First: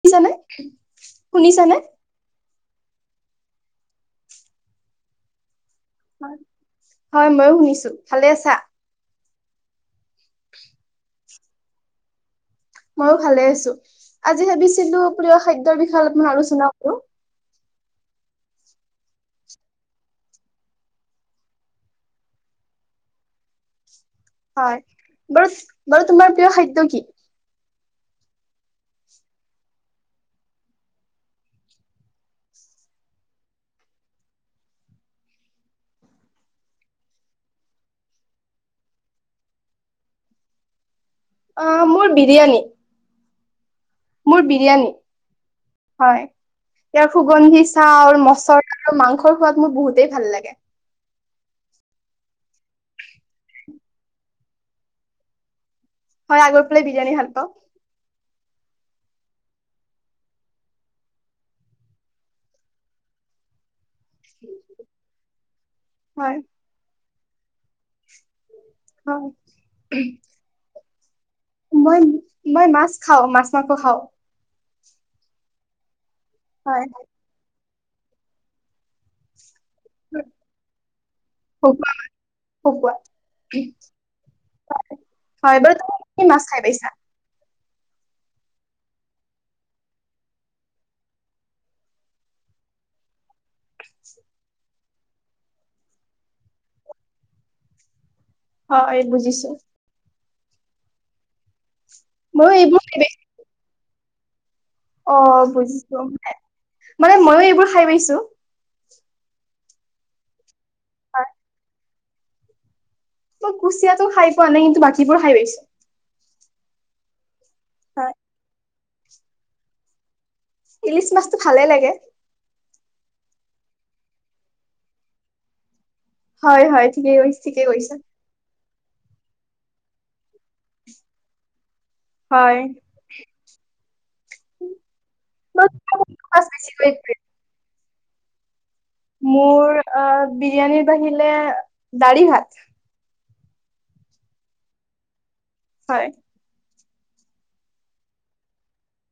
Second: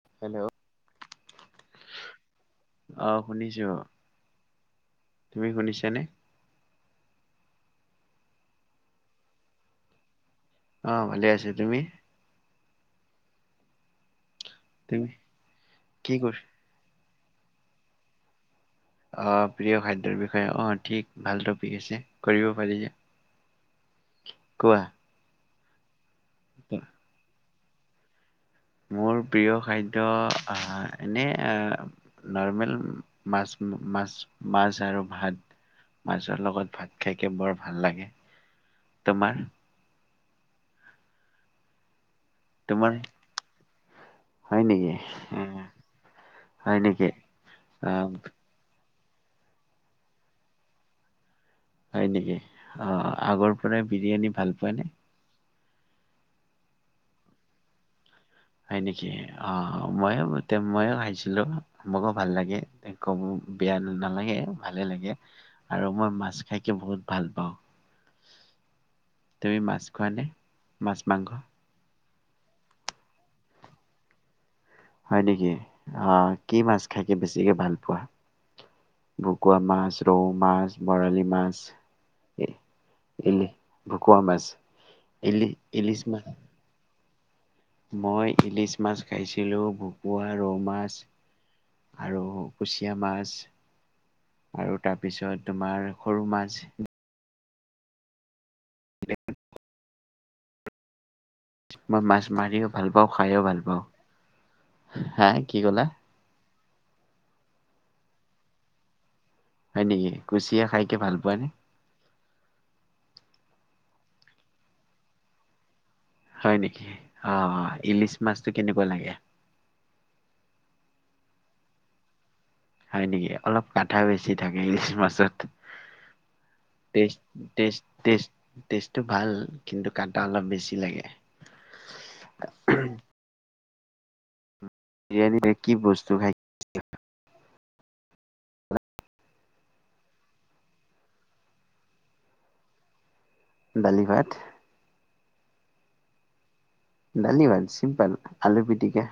শুনিছানে, হেল্ল' শুনিছানে অহ শুনিছোঁ তুমি শুনিছ হয় মইয়ো শুনিছোঁ ভালে আছ অ ভালে আছো তুমি ময়ো ভালে আছো আজি ভাবিছিলো তুমি প্ৰিয় খাদ্যৰ বিষয়ে কি অলপমান কৰি আৰু চনা আৰু আহ প্ৰিয় খাদ্যৰ বিষয়ে অ ঠিক ভাল টপিক আছে কৰিব পাৰি যে হয় কোৱা ব বাৰু তোমাৰ প্ৰিয় খাদ্য কি মোৰ প্ৰিয় খাদ্য এনে নৰ্মেল মাছ মাছ মাছ আৰু ভাত মাছৰ লগত ভাত খাইকে বৰ ভাল লাগে তোমাৰ অ মোৰ বিৰিয়ানি তোমাৰ মোৰ হয় বিৰিয়ানী নেকি হয় হয় নেকি ইয়াৰ সুগন্ধি অ চাউল মচলা ত মাংস খোৱাত মোৰ বহুতেই ভাল লাগে হয় নেকি অ আগৰ পৰা বিৰিয়ানী ভাল প নে হয় আগৰ পালে বিৰিয়ানী ভাল পাওঁ হয় নেকি অ ময়ো ময়ো খাইছিলো মোকো ভাল লাগে বিয়া নালাগে ভালে লাগে আৰু মই মাছ হয় খাইকে বহুত ভাল পাওঁ হয় তুমি মাছ খোৱা নে মাছ মাংস মই মই মাছ খাওঁ মাছ মাংস খাওঁ হয় নেকি অ কি মাছ হয় খাই কি বেছিকে ভাল প বু [unintelligible] ভকুৱা মাছ ৰৌ মাছ বৰালি মাছ খকুৱা খকুৱা এইলি ভকুৱা মাছ ইলি হয় বাৰু ইলিছ তুমি কি মাছ [unintelligible] খাই পাইছা মই ইলিছ মাছ খাইছিলো ভকুৱা ৰৌ মাছ আৰু কুচিয়া মাছ [inaudible] আৰু তাৰপিছত তোমাৰ সৰু মাছ হয় এই বুজিছো মই মাছ ময়ো মাৰিও এইবোৰ ভাল খাই পাওঁ পাইছো খাইও ভাল পাওঁ অ হা কি ক'লা বুজিছো মানে মইও এইবোৰ খাই পাইছো তটো হয় নেকি কচ তিয়া খাইকে ভাল পোৱা নে মই কুচিয়াতো খাই পোৱা নাই কিন্তু বাকীবোৰো খাই পাইছো হয় নেকি অ অ হয় ইলিছ মাছটো কেনেকুৱা লকে [unintelligible] খিচ মাছটো ভালে লাগে [unintelligible] হয় নেকি, অলপ কাটা বেছি থাকে ইলিচ মাছত। হয় হয় ঠিকেই টেষ্ট কৰিছ ঠিকেই টেষ্ট কৰিছ। টেষ্ট টেষ্টটো ভাল কিন্তু কাটা অলপ বেছি লাগে। হয়। বিৰিয়ানীৰে মই কি কোনটো বস্তু মাছ খাই বেছিকৈ মোৰ বিৰিয়ানীৰ আহ বাহিলে দাঢ়ি ভাত। দালি ভাত। হয়। ডালিব চিম্পল, আলু পিটিকা।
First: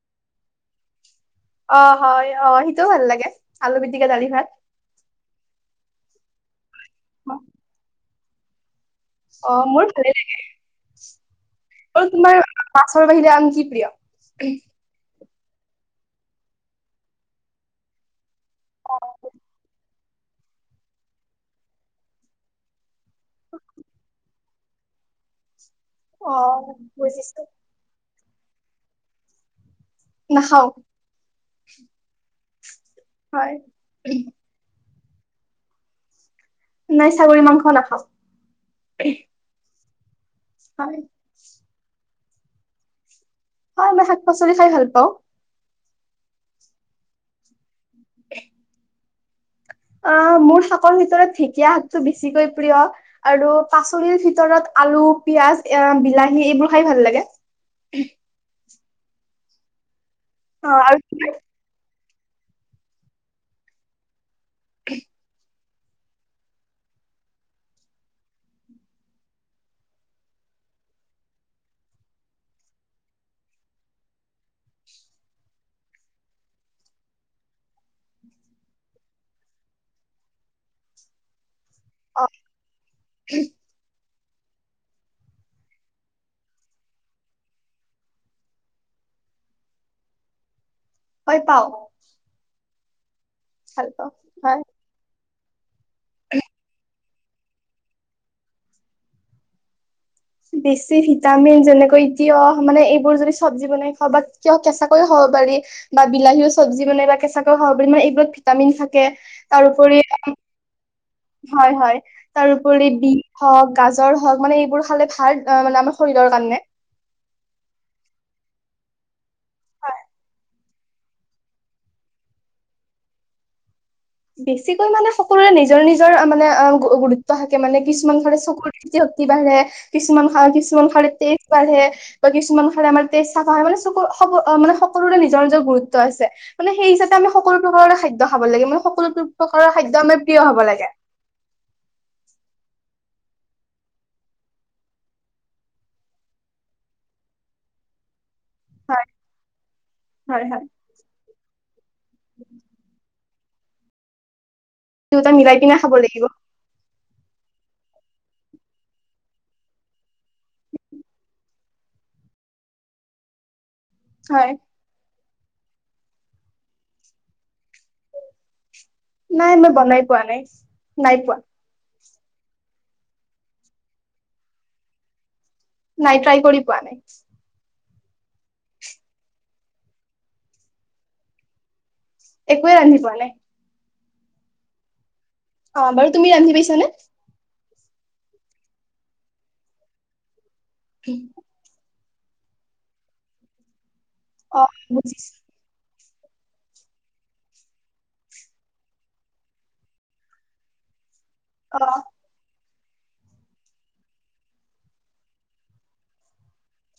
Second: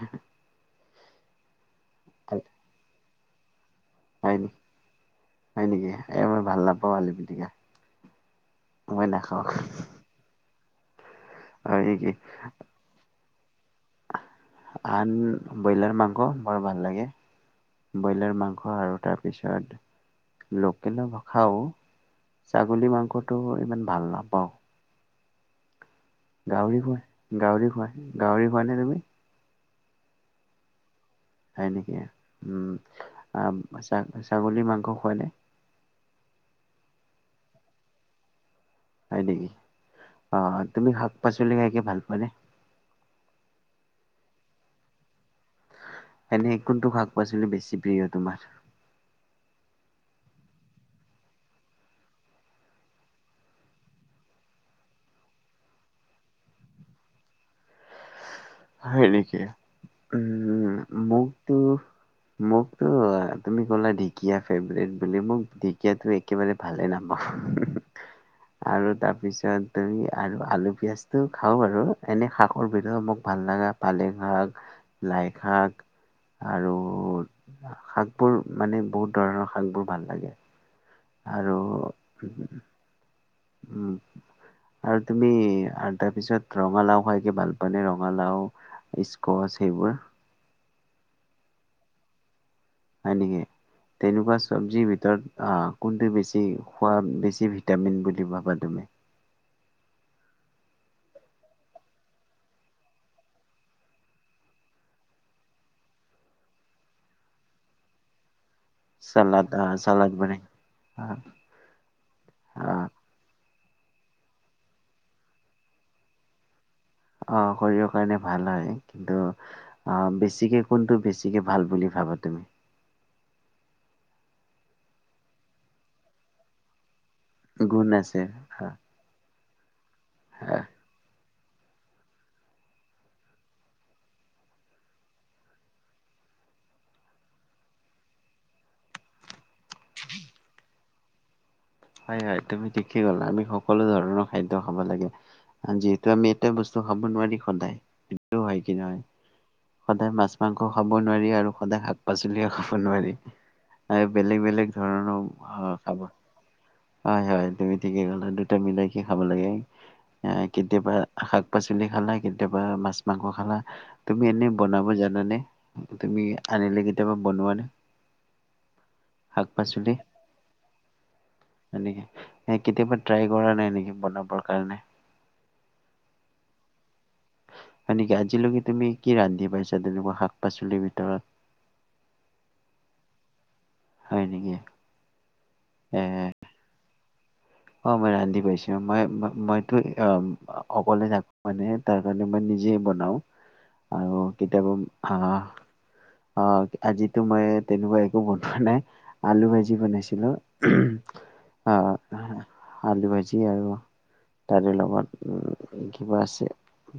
অ হয় অ সেইটোও ভাল লাগে। আলু পিটিকা, দালি হয় ভাত। নেকি হয় নেকি, এ মই ভাল নাপ পোৱালি পিটিকা মই নাখাওঁ অ মোৰ ভালে লাগে। হয় [inaudible] অ নেকি তোমাৰ মাছৰ বাহিৰে আন কি প্ৰিয়? আন ব্ৰইলাৰ মাংস বৰ ভাল লাগে। ব্ৰইলাৰ মাং ঘ আৰু তাৰ পিছত লোকেল ভ খাও, ছাগলী মাংস ফটো ইমান ভাল নাপাওঁ। অ গাহৰি খুৱাই বুজিছো। গাহৰি খুৱাই গাহৰি খোঁৱা নে তুমি? নাখাও। হয় নেকি? উম। হয় আহ ছা ছাগলী মাংস কয়নে নাই ছাগলী মাংস নাখাওঁ। হয় নেকি? অ তুমি হয় শাক পাচলি খাইকে ভাল পোৱা নে? হয় মই শাক পাচলি খাই ভাল পাওঁ। এনে কোনটো শাক পাচলি বেছি প্ৰিয় তোমাৰ? অ মোৰ শাকৰ ভিতৰত ঢেকীয়া শাকটো বেছিকৈ প্ৰিয় আৰু পাচলিৰ ভিতৰত আলু পিয়াজ, বিলাহী এইবোৰ খাই ভাল লাগে। হয় নেকি? উম অ'! আৰু মোকতো মোকতো তুমি ক'লা দী কিয় ফেভৰিট বুলি মোক [unintelligible] ঢেঁকিয়াটো একেবাৰে ভালে নাপাওঁ। আৰু তাৰপিছত আৰু আলু পিয়াজটো খাওঁ বাৰু এনে শাকৰ ভিতৰত মোক ভাল লগা পালেং শাক, লাই শাক আৰু শাকবোৰ মানে, বহুত ধৰণৰ শাকবোৰ ভাল লাগে। আৰু অ [inaudible] [unintelligible] আৰু তুমি আৰু তাৰ পিছত, ৰঙালাও খাই কি ভাল পোৱা নে! ৰঙালাও, স্কচ সেইবোৰ। হয় পাওঁ। হয় নেকি? তেনেকুৱা হয় চবজিৰ ভিতৰত অ'! কোনটো বেছি খুৱা? বেছি ভিটামিন বুলি ভাবা তুমি? বেছি ভিটামিন যেনেকৈ তিয়হ, মানে, এইবোৰ যদি চব্জি বনাই খাব বা কিয় কেঁচাকৈও খাব পাৰি বা বিলাহীও চব্জি বনাই বা কেঁচাকৈয়ও খাব পাৰি। মানে, এইবোৰত ভিটামিন থাকে। চালাদ তাৰ আহ উপৰি চালাদ বনাই আহ হয়, হয়! তাৰ উপৰি বি হওঁক, গাজৰ হওঁক মানে, এইবোৰ খালে ভাল মানে! আমাৰ শৰীৰৰ কাৰণে। অ'! শৰীৰৰ কাৰণে ভাল হয়। কিন্তু, বেছিকে কোনটো বেছিকে ভাল বুলি ভাবা তুমি? বেছিকৈ মানে সকলোৰে নিজৰ নিজৰ মানে, গুৰুত গুৰুত্ব থাকে মানে, গুণ আছে। কিছুমান খালে চকুৰ দৃষ্টি শক্তি বাঢ়ে। কিছুমান খা কিছুমান খালে তেজ বাঢ়ে বা কিছুমান খালে আমাৰ তেজ চাফা হয়। মানে, চকু সকলোৰে নিজৰ, নিজৰ গুৰুত্ব আছে। মানে, সেই হিচাপে আমি সকলো প্ৰকাৰৰে খাদ্য খাব লাগে। সকলো প্ৰকাৰৰ খাদ্য আমাৰ প্ৰিয় হ'ব লাগে। হয়, হয়। তুমি ঠিকেই ক'লা! আমি সকলো ধৰণৰ খাদ্য খাব লাগে। যিহেতু, আমি এটা বস্তু খাব নোৱাৰি সদায়। হয় কি নহয়। সদায় মাছ হয় মাংস হয় খাব নোৱাৰি আৰু সদায় শাক -পাচলিও খাব নোৱাৰি। এই বেলেগ বেলেগ ধৰণৰ দুটাই মিলাই আহ কিনেই খাব লাগিব। হয়, হয়। তুমি ঠিকে ক'লা! দুটা মিলাই কিনে খাব লাগে। এ, কেতিয়াবা শাক-পাচলি পাচলি খালা, কেতিয়াবা মাছ মাংস খালা। তুমি এনেই হয় বনাব জানানে? তুমি আনিলে কেতিয়াবা বনোৱা নাই নাই! মই বনাই পোৱা নাই। নাই পোৱা। এনেই কেতিয়াবা ট্ৰাই কৰা নাই নেকি বনাবৰ কাৰণে? নাই, ট্ৰাই কৰি পোৱা নাই। হয় নেকি? আজিলৈকে তুমি কি ৰান্ধি পাইছাঁ তেনেকুৱা শাক পাচলিৰ ভিতৰত? একোৱেই ৰান্ধি পোৱা নাই। হয় নেকি? অ'! এ বাৰু তুমি ৰান্ধি পাইছানে? অ মই ৰান্ধি পাইছো। মই মইতো অ অকলে যাব মানে তাৰ কাৰণে মই নিজে বনাওঁ। আৰু অ কেতিয়াবা। বুজিছো হাহ অ আজিতো মই তেনেকুৱা একো বনোৱা নাই। আলু ভাজি বনাইছিলো। অ। আহ আলু ভাজি আৰু তাৰে লগত উম কিবা আছে।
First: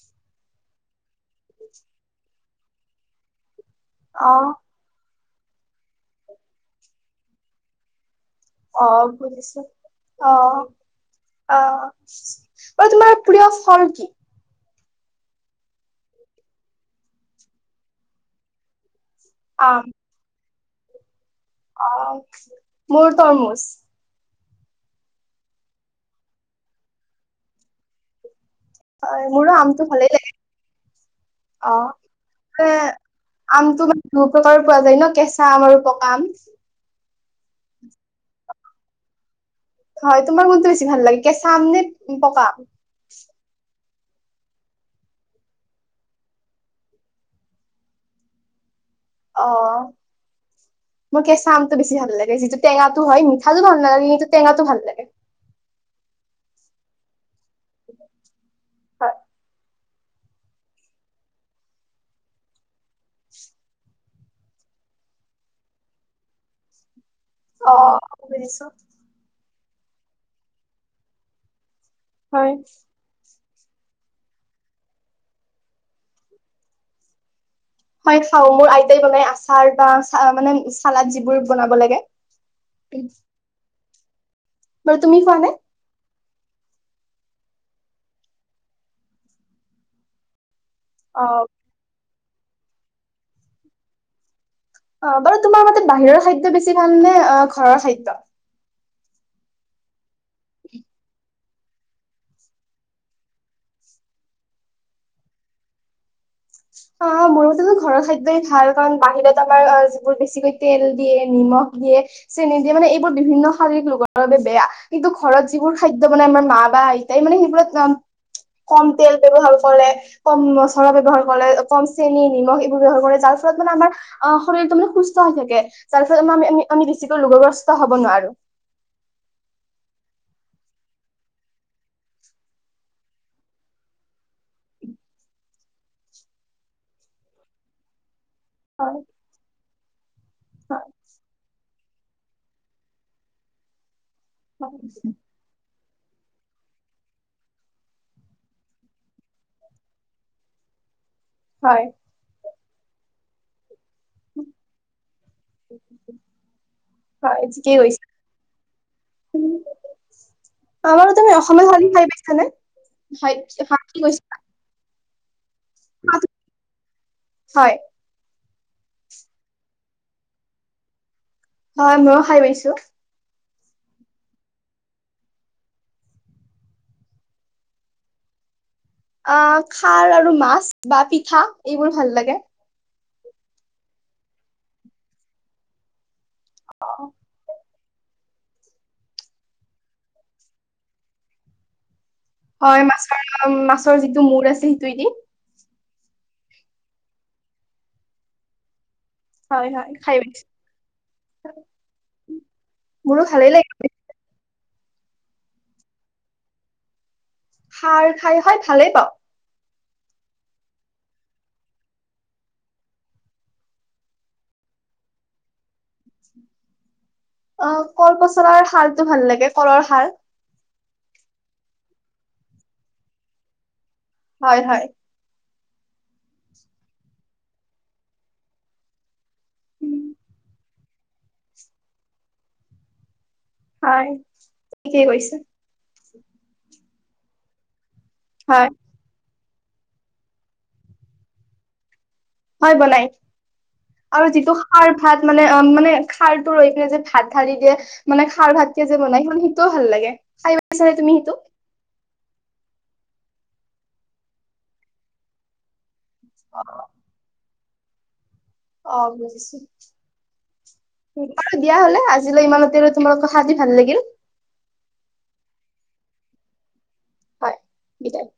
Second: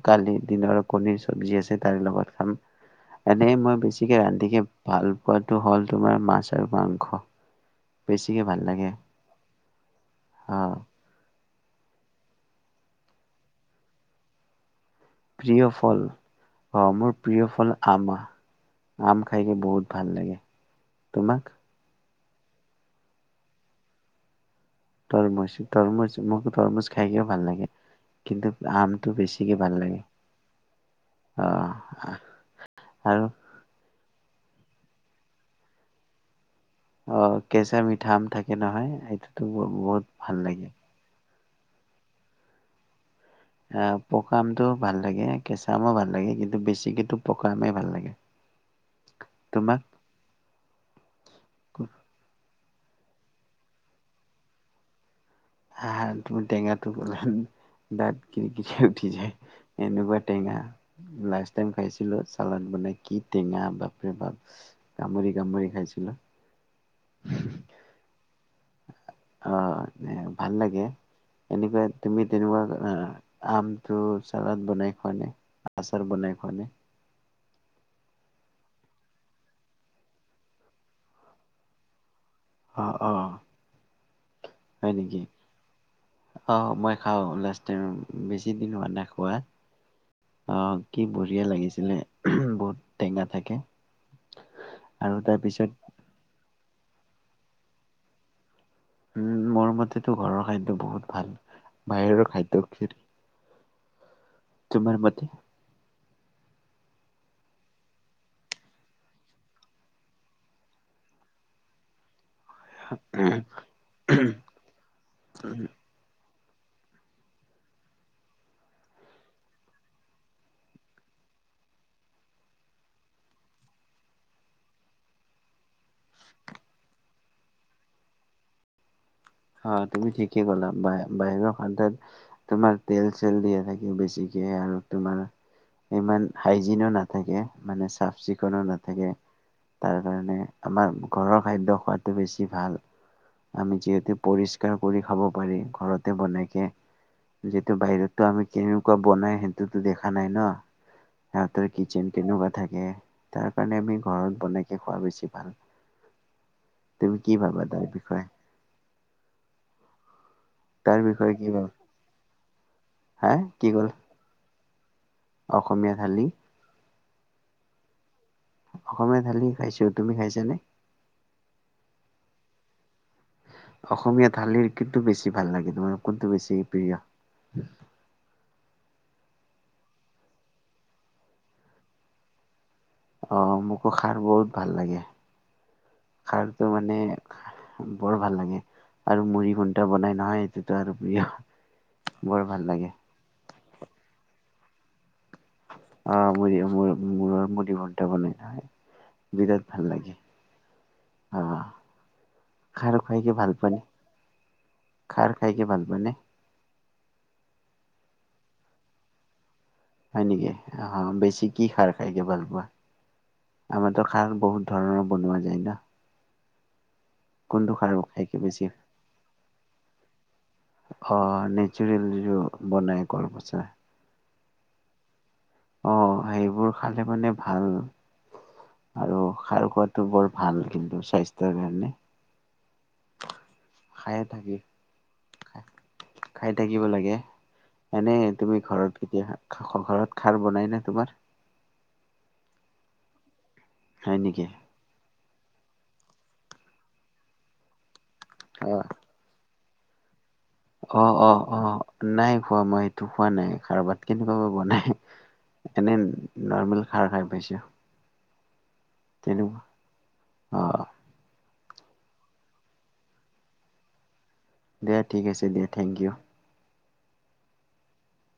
কালি দিনৰ কণীৰ চব্জি আছে তাৰে লগত খাম। এনে মই বেছিকে অ ৰান্ধিকে ভাল পোৱাটো হ'ল তোমাৰ মাছ আৰু মাংস। বেছিকে ভাল অ লাগে বুজিছো। অ। আ। অ, তোমাৰ প্ৰিয় ফল কি? প্ৰিয় ফল, অ মোৰ প্ৰিয় ফল আম। আম খাইকে বহুত ভাল লাগে। তোমাক? অ, মোৰ তৰমুচ। তৰমুজ। তৰমুজ মোক তৰমুজ খাইকে ভাল লাগে। কিন্তু, আমটো হয়, মোৰো বেছিকে ভাল আমটো ভালেই লাগে। অ অ, আৰু আমটো মানে প্ৰকাৰো পোৱা যায় ন? কেঁচা আম আৰু পকা আম। অ, কেঁচা-মিঠা আম থাকে নহয়। সেইটো হয়। তোমাৰ কোনটো বেছি ভাল লাগে? কেচা আম নে পকা আম? পকা আমটো ভাল লাগে। কেঁচা আমো ভাল লাগে, কিন্তু বেছিকেটো পকা আমেই ভাল লাগে। অ তোমাক মোৰ কেঁচা আমটো বেছি ভাল লাগে। যিটো টেঙাটো হয় মিঠাটো ভাল নালাগে। কিন্তু টেঙাটো ভাল লাগে। তুমি টেঙাটো গলাহান দাত কিৰ কিৰাই উঠি হয় যায়। এনেকুৱা টেঙা, লাষ্ট টাইম খাইছিলো চালাদ বনাই। কি টেঙা বাপ বাপৰে বাপ, কামুৰি কামুৰি খাইছিলো। অ বুজিছোঁ। অ ভাল লাগে। এনেকুৱা তুমি হয়। তেনেকুৱা আমটো চালাদ বনাই খোৱা নে? আচাৰ বনাই খোৱা নে? হয় খাওঁ। মোৰ আইতাই বনাই আচাৰ বা মানে চালাদ যিবোৰ বনাব লাগে। অ অ বাৰু তুমি খোৱা নে? আহ মই খাওঁ লাষ্ট টাইম বেছি দিন হোৱা নাই খোৱা অ কি অ বঢ়িয়া লাগিছিলে। বহুত টেঙা থাকে। অ আৰু বাৰু তোমাৰ তাৰপিছত মতে বাহিৰৰ খাদ্য বেছি। ভাল নে অ ঘৰৰ খাদ্য? উম মৰমতে টো ঘৰৰ খাদ্য বহুত ভাল। বাহিৰৰ খাদ্য কিয়। তোমাৰ মতে? অ মোৰ মতেতো ঘৰৰ খাদ্যয়ই ভাল কাৰণ বাহিৰত আমাৰ যিবোৰ বেছিকৈ তেল দিয়ে, নিমখ দিয়ে। চেনি দিয়ে মানে এইবোৰ বিভিন্ন শাৰীৰিক ৰোগৰ বাবে বেয়া কিন্তু ঘৰত যিবোৰ খাদ্য বনাই আমাৰ মা বা আইতাই মানে সেইবোৰত কম তেল ব্যৱহাৰ কৰে, কম মচলা ব্যৱহাৰ কৰে। কম চেনি, নিমখ এইবোৰ ব্যৱহাৰ কৰে। যাৰ ফলত মানে আমাৰ শৰীৰতটো মানে সুস্থ হৈ থাকে। যাৰ ফলত আমি আমি বেছিকৈ ৰোগগ্ৰস্ত হব নোৱাৰোঁ। অ তুমি ঠিকে ক'লা বাহিৰৰ খাদ্যত তোমাৰ তেল চেল দিয়া থাকে বেছিকে আৰু তোমাৰ ইমান হাইজিনো নাথাকে মানে চাফ চিক [unintelligible] কোনো হয় নাথাকে। তাৰ কাৰণে আমাৰ ঘৰৰ খাদ্য সোৱাদ। বেছি ভাল আমি যিহেতু হয় পৰিষ্কাৰ কৰি খাব পাৰি ঘৰত বনাইকে যিতটো বাহিৰতো আমি কেনেকুৱা বনাই সেইটোতো দেখা নাই ন। সিহঁতৰ হয় কিচেন কেনেকুৱা থাকে তাৰ কাৰণে আমি ঘৰত বনাইকে খোৱা বেছি ভাল। তুমি কি ভাবা তাই বিষয়ে? উম তাৰ আমাৰো তুমি বিষয়ে কি ভাবা অসমত থালি হা খাই কি ক'ল পাইছানে অসমীয়া থালি হয় অসমীয়া থালি খাইছো। তুমি খাইছানে? হয় মইও খাই পাইছো। অসমীয়া থালিৰ কিন্তু বেছি ভাল লাগে। তোমাৰ কোনটো বেছি প্ৰিয়? অ খাৰ আৰু মাছ বা পিঠা এইবোৰ ভাল লাগে। আহ মোকো খাৰ বহুত ভাল লাগে। খাৰতো মানে বৰ ভাল লাগ। আৰু মুড়ি খুণ্টা বনাই নহয় এইটোতো আৰু প্ৰিয়। [unintelligible] ভাল হয় লাগে মাছৰ মাছৰ যিটো মূৰ আছে। সেতুৱে দি অ মৰি মোৰৰ মুৰি বনটা বনাই ন। হয় হয় খাই পাইছোঁ। খাই আৰু খুৱাইকৈ ভাল পোৱানে? খাৰ খাইকে ভাল পায় নে? খাৰ খাই হয় ভালেই পাওঁ। হয় নেকি আহ বেছি কি খাৰ খাইকে ভাল পোৱা? আমাৰো খাৰ বহুত ধৰণৰ বনোৱা যায় ন। অ কোনটো খাৰ কল খাইকে বেছি পচলাৰ সাৰটো ভাল লাগে, কলৰ সাৰ। অ নেচুৰেল যিটো বনাই কল পচল। হয় হয়। অ সেইবোৰ খালে মানে ভাল, আৰু খাৰ উম, খোৱাটো বৰ ভাল কিন্তু স্বাস্থ্যৰ কাৰণে। হয় খায়ে থাকি কে কৈছ খাই থাকিব লাগে। এনেই তুমি হয় ঘৰত কেতিয়া ষ ঘৰত খাৰ বনাই ন তোমাৰ। হয় বনাই। হয় আৰু নেকি যিটো সাৰ ভাত মানে অ মানে খাৰটো ৰৈ পিনে যে ভাত সাৰি দিয়ে মানে খাৰ অ ভাতকে যে বনাই [inaudible] ত ভাল লাগে। খাই পাইছানে অ তুমি অ সেইটো অ, নাই খোৱা মই- টো খোৱা নাই খাৰ ভাত কেনেকুৱা বনাই। এনে নৰ্মেল খাৰ খাই পাইছো। অ বুজিছো। তেনেকুৱা অ দিয়া হলে আজিলৈ ইমানতে ৰ তোমালোক সাজি ভাল লাগিল। দে ঠিক আছে দিয়া থেংক ইউ। হয় বিদায়।